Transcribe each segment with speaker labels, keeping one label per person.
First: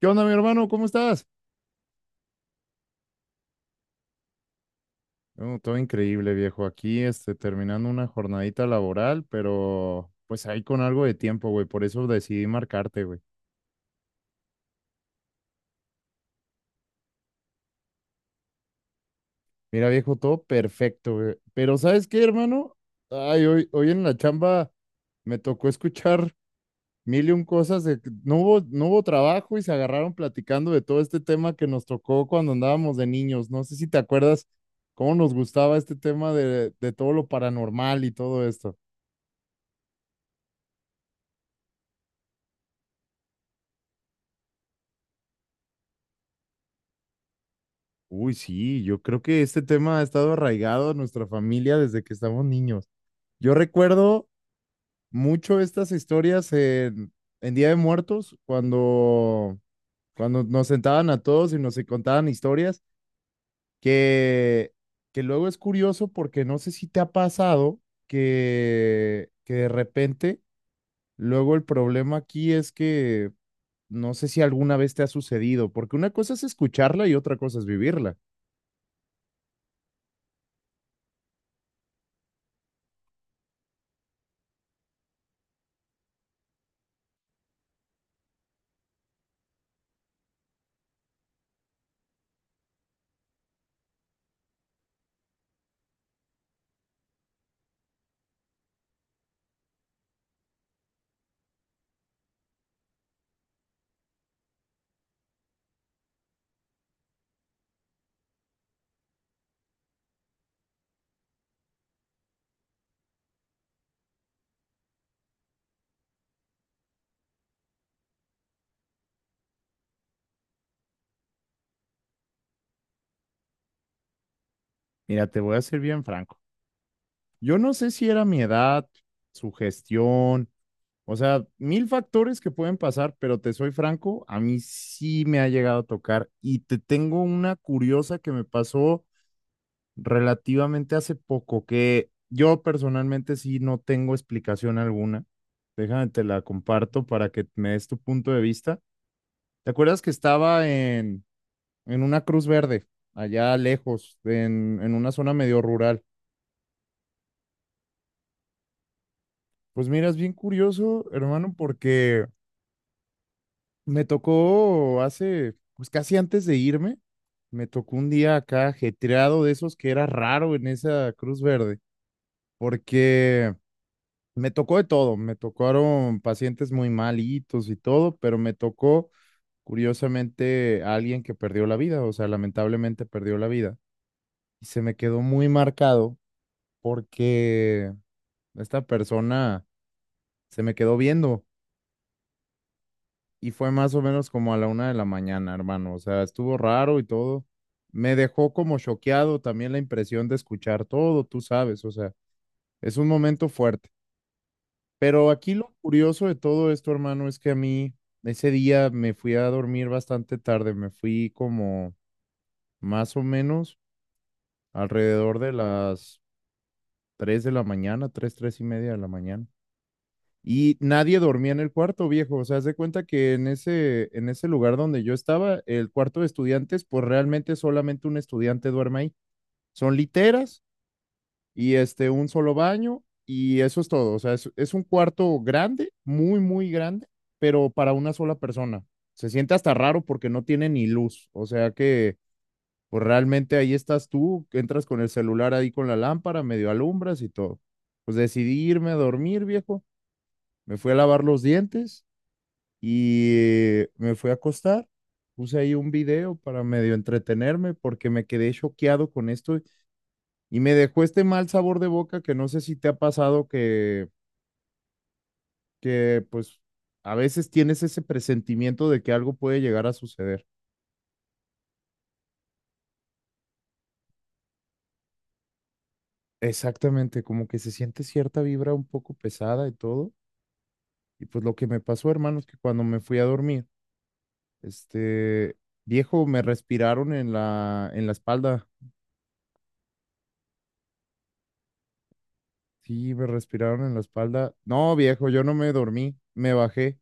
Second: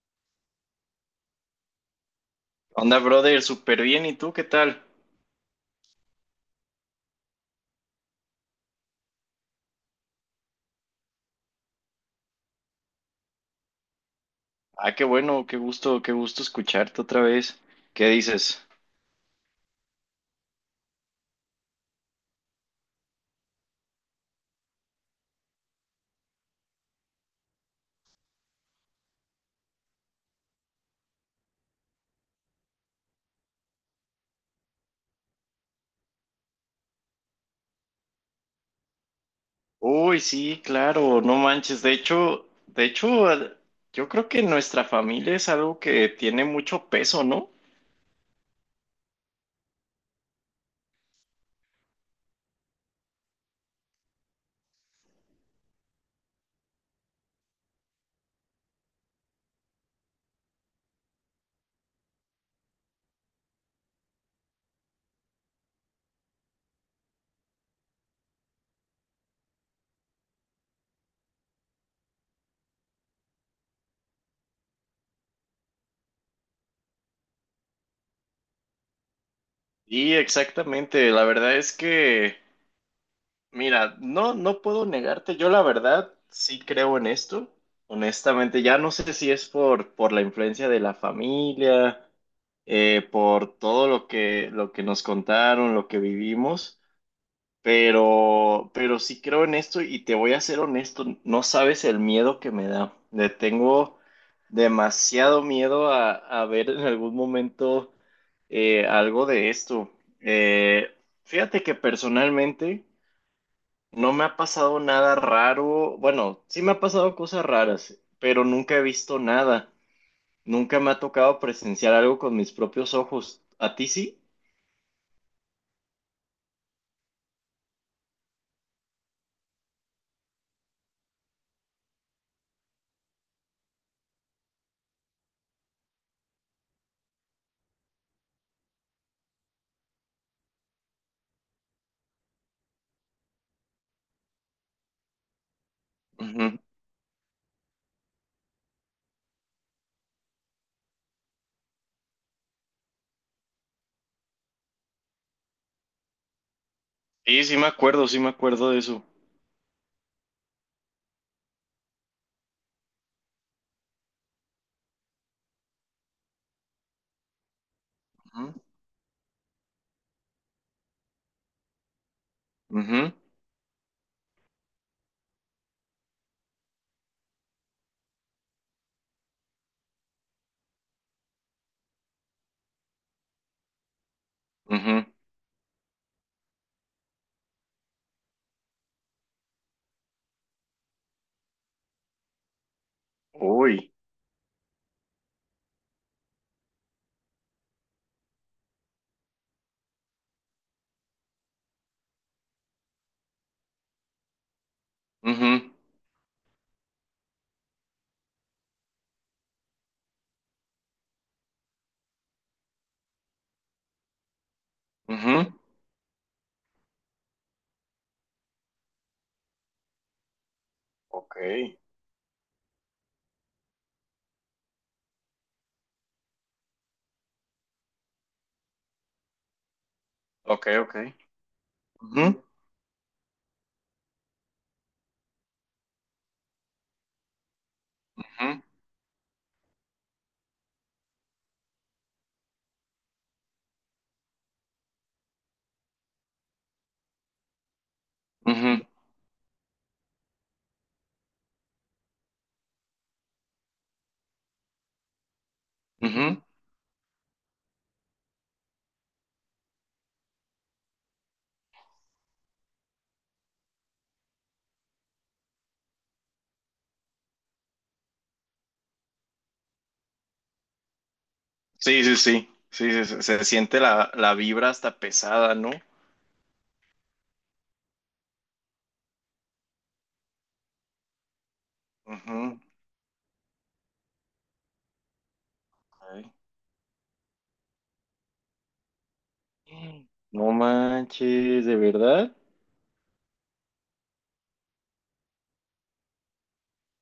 Speaker 1: ¿Qué onda, mi hermano? ¿Cómo estás?
Speaker 2: Onda, brother, súper bien. ¿Y tú qué tal?
Speaker 1: No, todo increíble, viejo. Aquí, terminando una jornadita laboral, pero pues ahí con algo de tiempo, güey. Por eso decidí marcarte, güey.
Speaker 2: Ah, qué bueno, qué gusto escucharte otra vez. ¿Qué dices?
Speaker 1: Mira, viejo, todo perfecto, güey. Pero ¿sabes qué, hermano? Ay, hoy en la chamba me tocó escuchar mil y un cosas de que no hubo trabajo y se agarraron platicando de todo este tema que nos tocó cuando andábamos de niños. No sé si te acuerdas cómo nos gustaba este tema de todo lo paranormal y todo esto.
Speaker 2: Uy, sí, claro, no manches. De hecho, yo creo que nuestra familia es algo que tiene mucho peso, ¿no?
Speaker 1: Uy, sí, yo creo que este tema ha estado arraigado a nuestra familia desde que estamos niños. Yo recuerdo mucho estas historias en Día de Muertos, cuando nos sentaban a todos y nos contaban historias, que, que luego es curioso porque no sé si te ha pasado que de repente, luego el problema aquí es que no sé si alguna vez te ha sucedido, porque una cosa es escucharla y otra cosa es vivirla.
Speaker 2: Y exactamente, la verdad es que mira, no, no puedo negarte, yo la verdad sí creo en esto, honestamente, ya no sé si es por la influencia de la familia, por todo lo que nos contaron, lo que vivimos, pero sí creo en esto y te voy a ser honesto, no sabes el miedo que me da. Le tengo demasiado miedo a ver en algún momento algo de esto. Eh, fíjate que personalmente, no me ha pasado nada raro. Bueno, sí me ha pasado cosas raras, pero nunca he visto nada. Nunca me ha tocado presenciar algo con mis propios ojos. ¿A ti sí?
Speaker 1: Mira, te voy a ser bien franco. Yo no sé si era mi edad, su gestión, o sea, mil factores que pueden pasar, pero te soy franco, a mí sí me ha llegado a tocar y te tengo una curiosa que me pasó relativamente hace poco, que yo personalmente sí no tengo explicación alguna. Déjame, te la
Speaker 2: Ujú.
Speaker 1: comparto para que me des tu punto de vista. ¿Te acuerdas que estaba en una Cruz Verde, allá lejos, en una zona medio rural?
Speaker 2: Sí, sí me acuerdo de eso.
Speaker 1: Pues mira, es bien curioso, hermano, porque me tocó hace, pues casi antes de irme, me tocó un día
Speaker 2: Ujú,
Speaker 1: acá ajetreado de esos que era raro en esa Cruz Verde,
Speaker 2: ujú,
Speaker 1: porque me tocó de todo, me tocaron pacientes muy malitos y todo, pero me tocó curiosamente a alguien que perdió la vida, o sea, lamentablemente perdió la vida. Y se me
Speaker 2: ujú.
Speaker 1: quedó muy marcado porque esta persona se me quedó viendo. Y fue
Speaker 2: Uy.
Speaker 1: más o menos como a la 1 de la mañana, hermano. O sea, estuvo raro y todo. Me dejó como choqueado también la impresión de escuchar todo, tú sabes, o sea, es un momento fuerte. Pero aquí
Speaker 2: Ujú,
Speaker 1: lo curioso de todo esto, hermano, es que a mí ese día me fui a dormir bastante tarde, me fui como más o menos alrededor
Speaker 2: ujú.
Speaker 1: de las 3 de la mañana, 3 y media de la mañana. Y nadie
Speaker 2: Ok,
Speaker 1: dormía en el cuarto, viejo. O sea, haz de cuenta que en en ese lugar donde yo estaba, el cuarto de estudiantes, pues realmente solamente un estudiante duerme ahí. Son literas
Speaker 2: ok, ok.
Speaker 1: y un
Speaker 2: Ujú,
Speaker 1: solo baño y eso es todo. O sea, es un cuarto grande, muy grande, pero para una sola
Speaker 2: ujú,
Speaker 1: persona. Se siente hasta raro porque no tiene ni luz. O sea que, pues realmente ahí estás tú, entras con el celular ahí con la lámpara, medio alumbras y todo. Pues decidí
Speaker 2: ujú,
Speaker 1: irme a dormir, viejo. Me fui a lavar los dientes y me fui a acostar, puse ahí un video
Speaker 2: ujú.
Speaker 1: para medio entretenerme porque me quedé choqueado con esto y me dejó este mal sabor de boca que no sé si te ha pasado que pues a veces tienes ese presentimiento de que algo puede llegar a suceder.
Speaker 2: Sí, sí, sí. Sí, siente la, la vibra hasta pesada, ¿no?
Speaker 1: Exactamente, como que se siente cierta vibra un poco pesada y todo. Y pues lo que me pasó, hermano, es
Speaker 2: Ujú,
Speaker 1: que cuando me fui a dormir, este viejo
Speaker 2: ok.
Speaker 1: me respiraron en en la espalda.
Speaker 2: No manches, ¿de verdad?
Speaker 1: Sí, me respiraron en la espalda. No, viejo, yo no me dormí, me bajé.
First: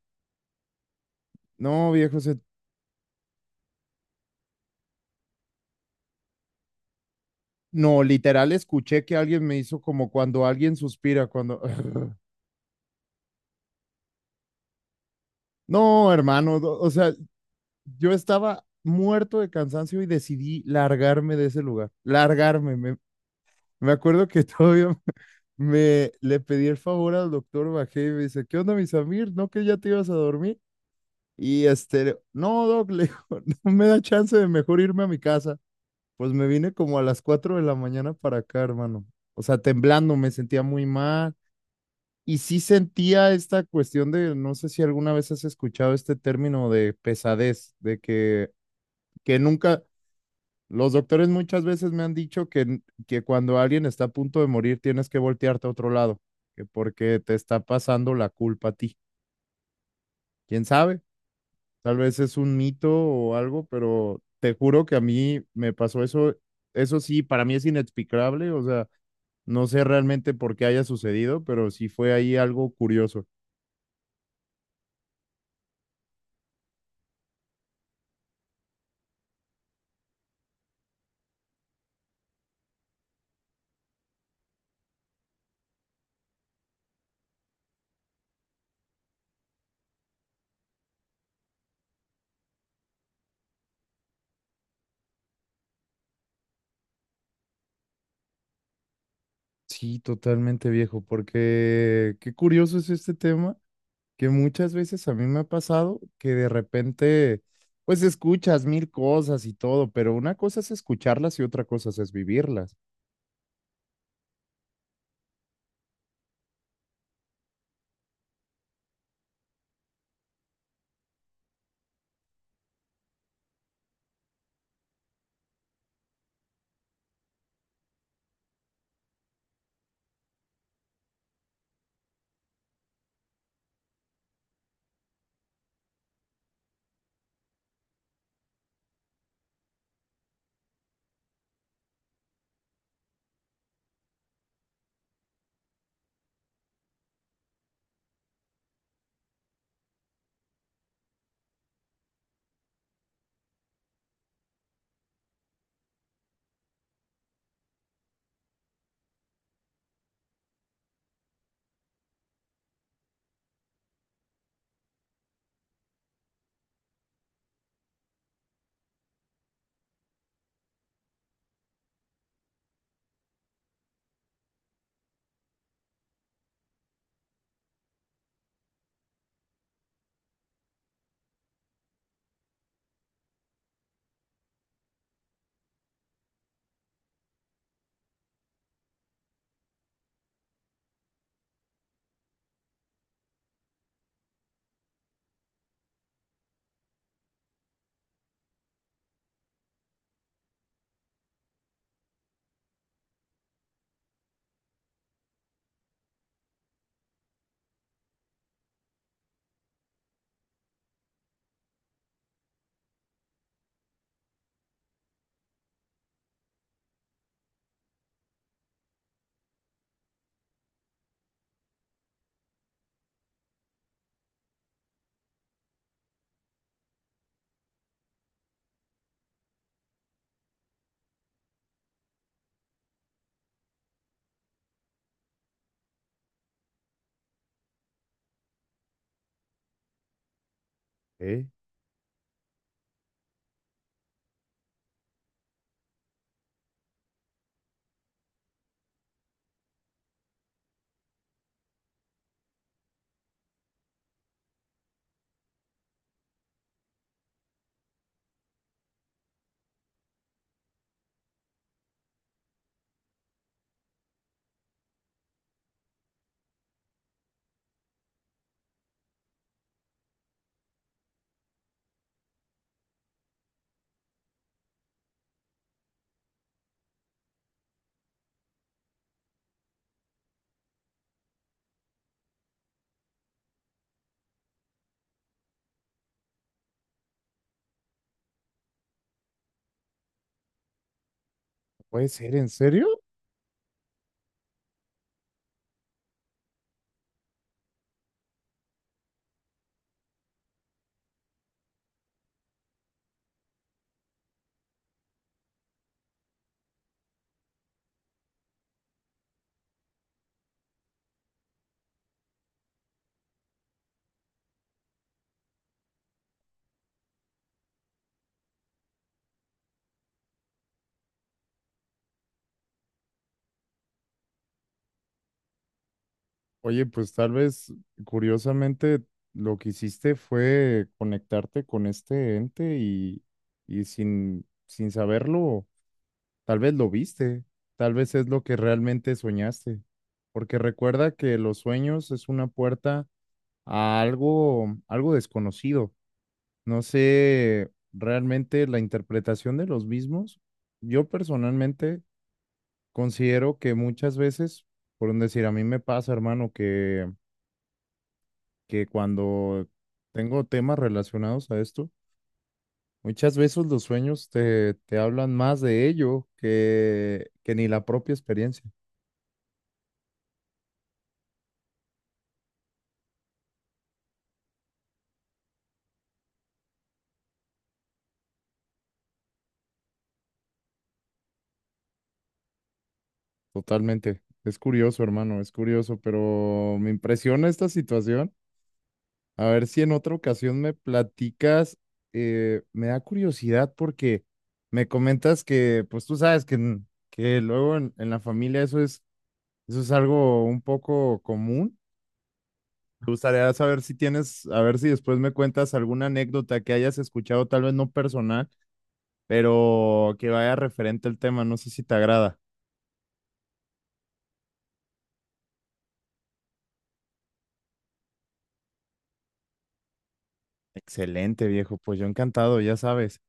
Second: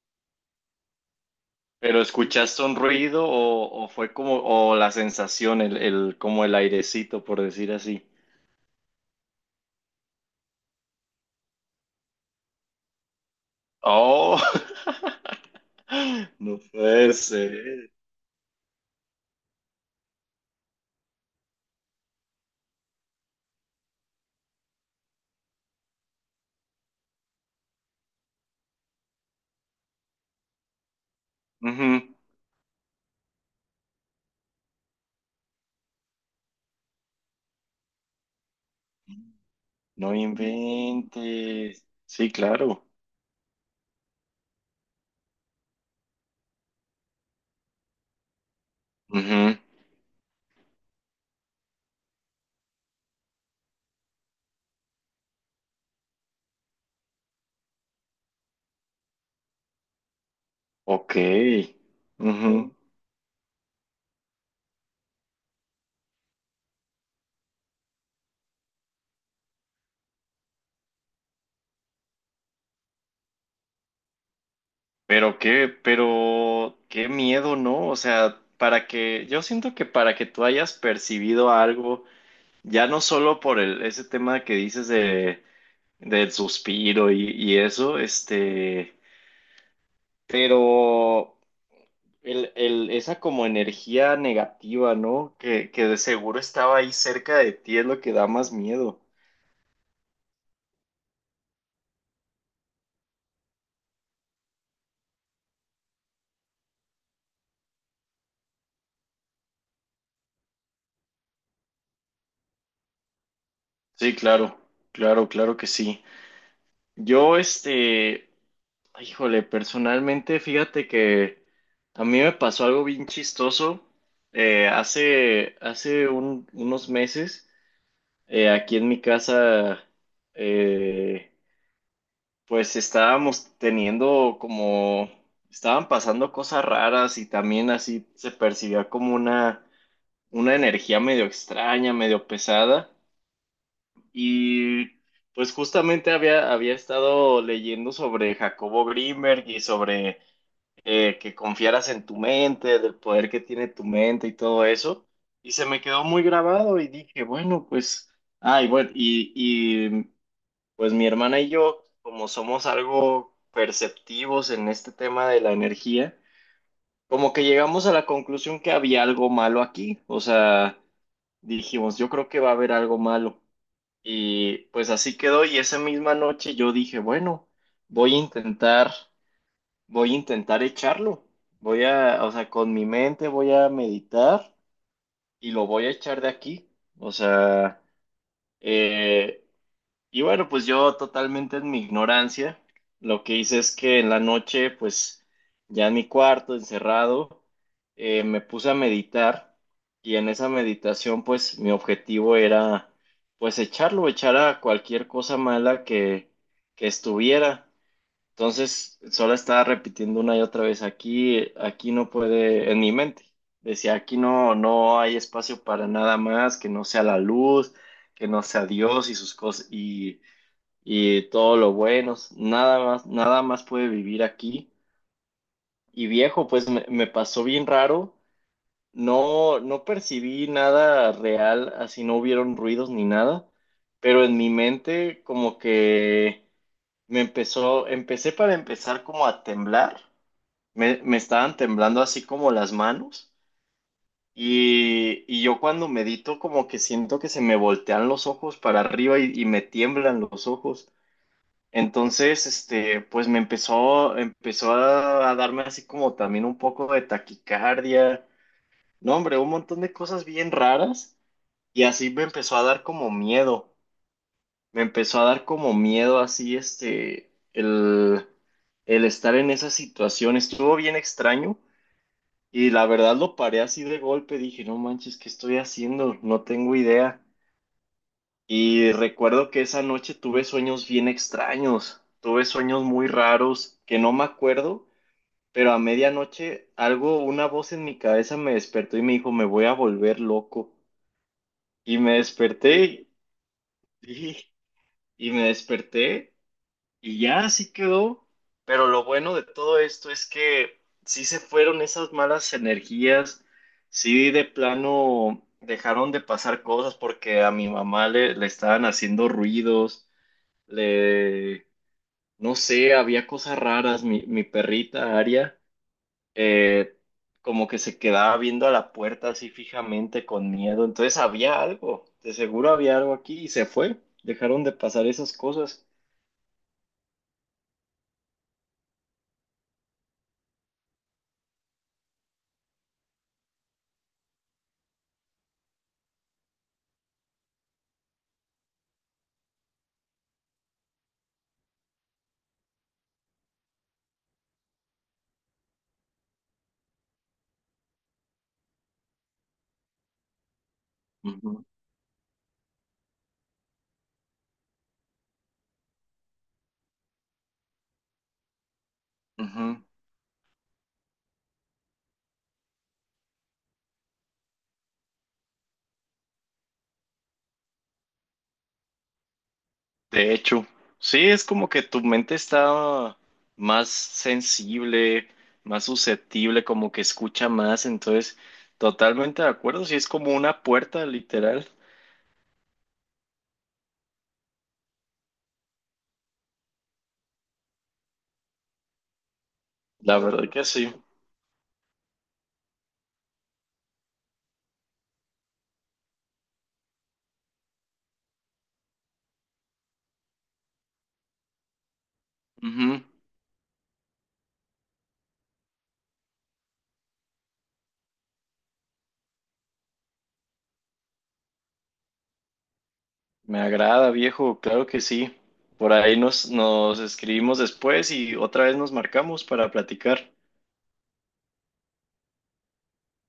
Speaker 1: No,
Speaker 2: ¿Pero
Speaker 1: viejo, se...
Speaker 2: escuchaste un ruido o fue como, o la sensación, el, como el airecito, por decir
Speaker 1: no,
Speaker 2: así?
Speaker 1: literal escuché que alguien me hizo como cuando alguien suspira, cuando...
Speaker 2: Oh,
Speaker 1: No, hermano,
Speaker 2: no
Speaker 1: o sea,
Speaker 2: puede ser.
Speaker 1: yo estaba muerto de cansancio y decidí largarme de ese lugar, largarme. Me me acuerdo que todavía me le pedí el favor al doctor, bajé y me dice, ¿qué onda, mi Samir? ¿No que ya te ibas a dormir? Y
Speaker 2: Ujú.
Speaker 1: no, doc, le digo, no me da chance de mejor irme a mi casa. Pues me vine como a las 4 de la mañana para acá, hermano. O sea, temblando,
Speaker 2: No
Speaker 1: me sentía muy mal.
Speaker 2: inventes. Sí,
Speaker 1: Y sí
Speaker 2: claro.
Speaker 1: sentía esta cuestión de, no sé si alguna vez has escuchado este término de pesadez, de que
Speaker 2: Ujú.
Speaker 1: nunca, los doctores muchas veces me han dicho que, que cuando alguien está a punto de morir tienes que voltearte a otro lado, que porque te está pasando la culpa a ti. ¿Quién sabe?
Speaker 2: Ok.
Speaker 1: Tal vez es un
Speaker 2: Ujú.
Speaker 1: mito o algo, pero te juro que a mí me pasó eso. Eso sí, para mí es inexplicable, o sea, no sé realmente por qué haya sucedido, pero sí fue ahí algo curioso.
Speaker 2: Pero qué miedo, ¿no? O sea, para que, yo siento que para que tú hayas percibido algo. Ya no solo por el, ese tema que dices de, del suspiro y eso, este, pero el, esa como energía negativa, ¿no? Que de seguro estaba ahí cerca de ti es lo que da más miedo.
Speaker 1: Sí, totalmente viejo, porque qué curioso es este tema, que muchas veces a mí me ha pasado que de repente, pues escuchas mil cosas y todo, pero una cosa es escucharlas y otra cosa es vivirlas.
Speaker 2: Sí, claro, claro, claro que sí. Yo, este, híjole, personalmente, fíjate que a mí me pasó algo bien chistoso hace, hace unos meses. Aquí en mi casa, eh, pues estábamos teniendo como, estaban pasando cosas raras y también así se percibía como una energía medio extraña, medio pesada. Y pues justamente había, había estado leyendo sobre Jacobo Grimberg y sobre que confiaras en tu mente, del poder que tiene tu mente y todo eso. Y se me quedó muy grabado y dije, bueno, pues, ay, bueno, y, pues mi hermana y yo, como somos algo perceptivos en este tema de la energía, como que llegamos a la conclusión que había algo malo aquí. O sea, dijimos, yo creo que va a haber algo malo. Y pues así quedó. Y esa misma noche yo dije, bueno, voy a intentar, voy a intentar echarlo. Voy a, o sea, con mi mente voy a meditar y lo voy a echar de aquí. O sea, eh, y bueno, pues yo totalmente en mi ignorancia, lo que hice es que en la noche, pues ya en mi cuarto, encerrado, me puse a meditar y en esa meditación, pues mi objetivo era, pues echarlo, echar a cualquier cosa mala que estuviera. Entonces, solo estaba repitiendo una y otra vez, aquí, aquí no puede, en mi mente, decía, aquí no, no hay espacio para nada más, que no sea la luz, que no sea Dios y sus cosas y todo lo bueno, nada más, nada más puede vivir aquí. Y viejo, pues me pasó bien raro, no, no percibí nada real, así no hubieron ruidos ni nada, pero en mi mente como que me empezó, empecé para empezar como a temblar, me
Speaker 1: ¿Eh?
Speaker 2: estaban temblando así como las manos. Y yo cuando medito como que siento que se me voltean los ojos para arriba y me tiemblan los ojos. Entonces, este, pues me empezó, empezó a darme así como también un poco de taquicardia, no, hombre, un montón de cosas bien raras y así me empezó a dar como miedo, me empezó a dar como miedo así, este, el estar en esa situación, estuvo bien extraño y la verdad lo paré así de golpe, dije, no manches, ¿qué estoy haciendo? No tengo idea. Y recuerdo que esa noche tuve sueños bien extraños, tuve sueños muy raros que no me acuerdo, pero a medianoche algo, una voz en mi cabeza me despertó y me dijo, me voy a volver loco. Y
Speaker 1: ¿Puede
Speaker 2: me
Speaker 1: ser en serio?
Speaker 2: desperté y, y me desperté y ya así quedó. Pero lo bueno de todo esto es que sí se fueron esas malas energías, sí de plano dejaron de pasar cosas porque a mi mamá le, le estaban haciendo ruidos. Le, no sé, había cosas raras. Mi perrita Aria, eh, como que se quedaba viendo a la puerta así fijamente con miedo. Entonces había algo, de seguro había algo aquí y se fue. Dejaron de pasar esas cosas.
Speaker 1: Oye, pues tal vez curiosamente lo que hiciste fue conectarte con este ente y sin saberlo, tal vez lo viste, tal vez es lo que realmente soñaste, porque recuerda que los sueños es una puerta a algo, algo desconocido. No sé realmente la interpretación de los mismos. Yo
Speaker 2: Ujú,
Speaker 1: personalmente considero que muchas veces, por un decir, a mí me pasa, hermano, que cuando
Speaker 2: ujú.
Speaker 1: tengo temas relacionados a esto, muchas veces los sueños te hablan más de ello que ni la propia experiencia.
Speaker 2: De hecho, sí, es como que tu mente está más sensible, más susceptible, como que escucha más. Entonces, totalmente de acuerdo. Sí, es como una puerta, literal.
Speaker 1: Totalmente. Es curioso, hermano, es curioso, pero me impresiona esta situación. A ver si en otra
Speaker 2: La verdad
Speaker 1: ocasión
Speaker 2: que
Speaker 1: me
Speaker 2: sí.
Speaker 1: platicas, me da curiosidad porque me comentas que, pues tú sabes que, que luego en la familia eso es algo un poco común.
Speaker 2: Ujú.
Speaker 1: Me gustaría saber si tienes, a ver si después me cuentas alguna anécdota que hayas escuchado, tal vez no personal, pero que vaya referente al tema. No sé si te agrada.
Speaker 2: Me agrada, viejo, claro que sí. Por ahí nos, nos escribimos después y otra vez nos marcamos para platicar.
Speaker 1: Excelente, viejo. Pues yo encantado, ya sabes.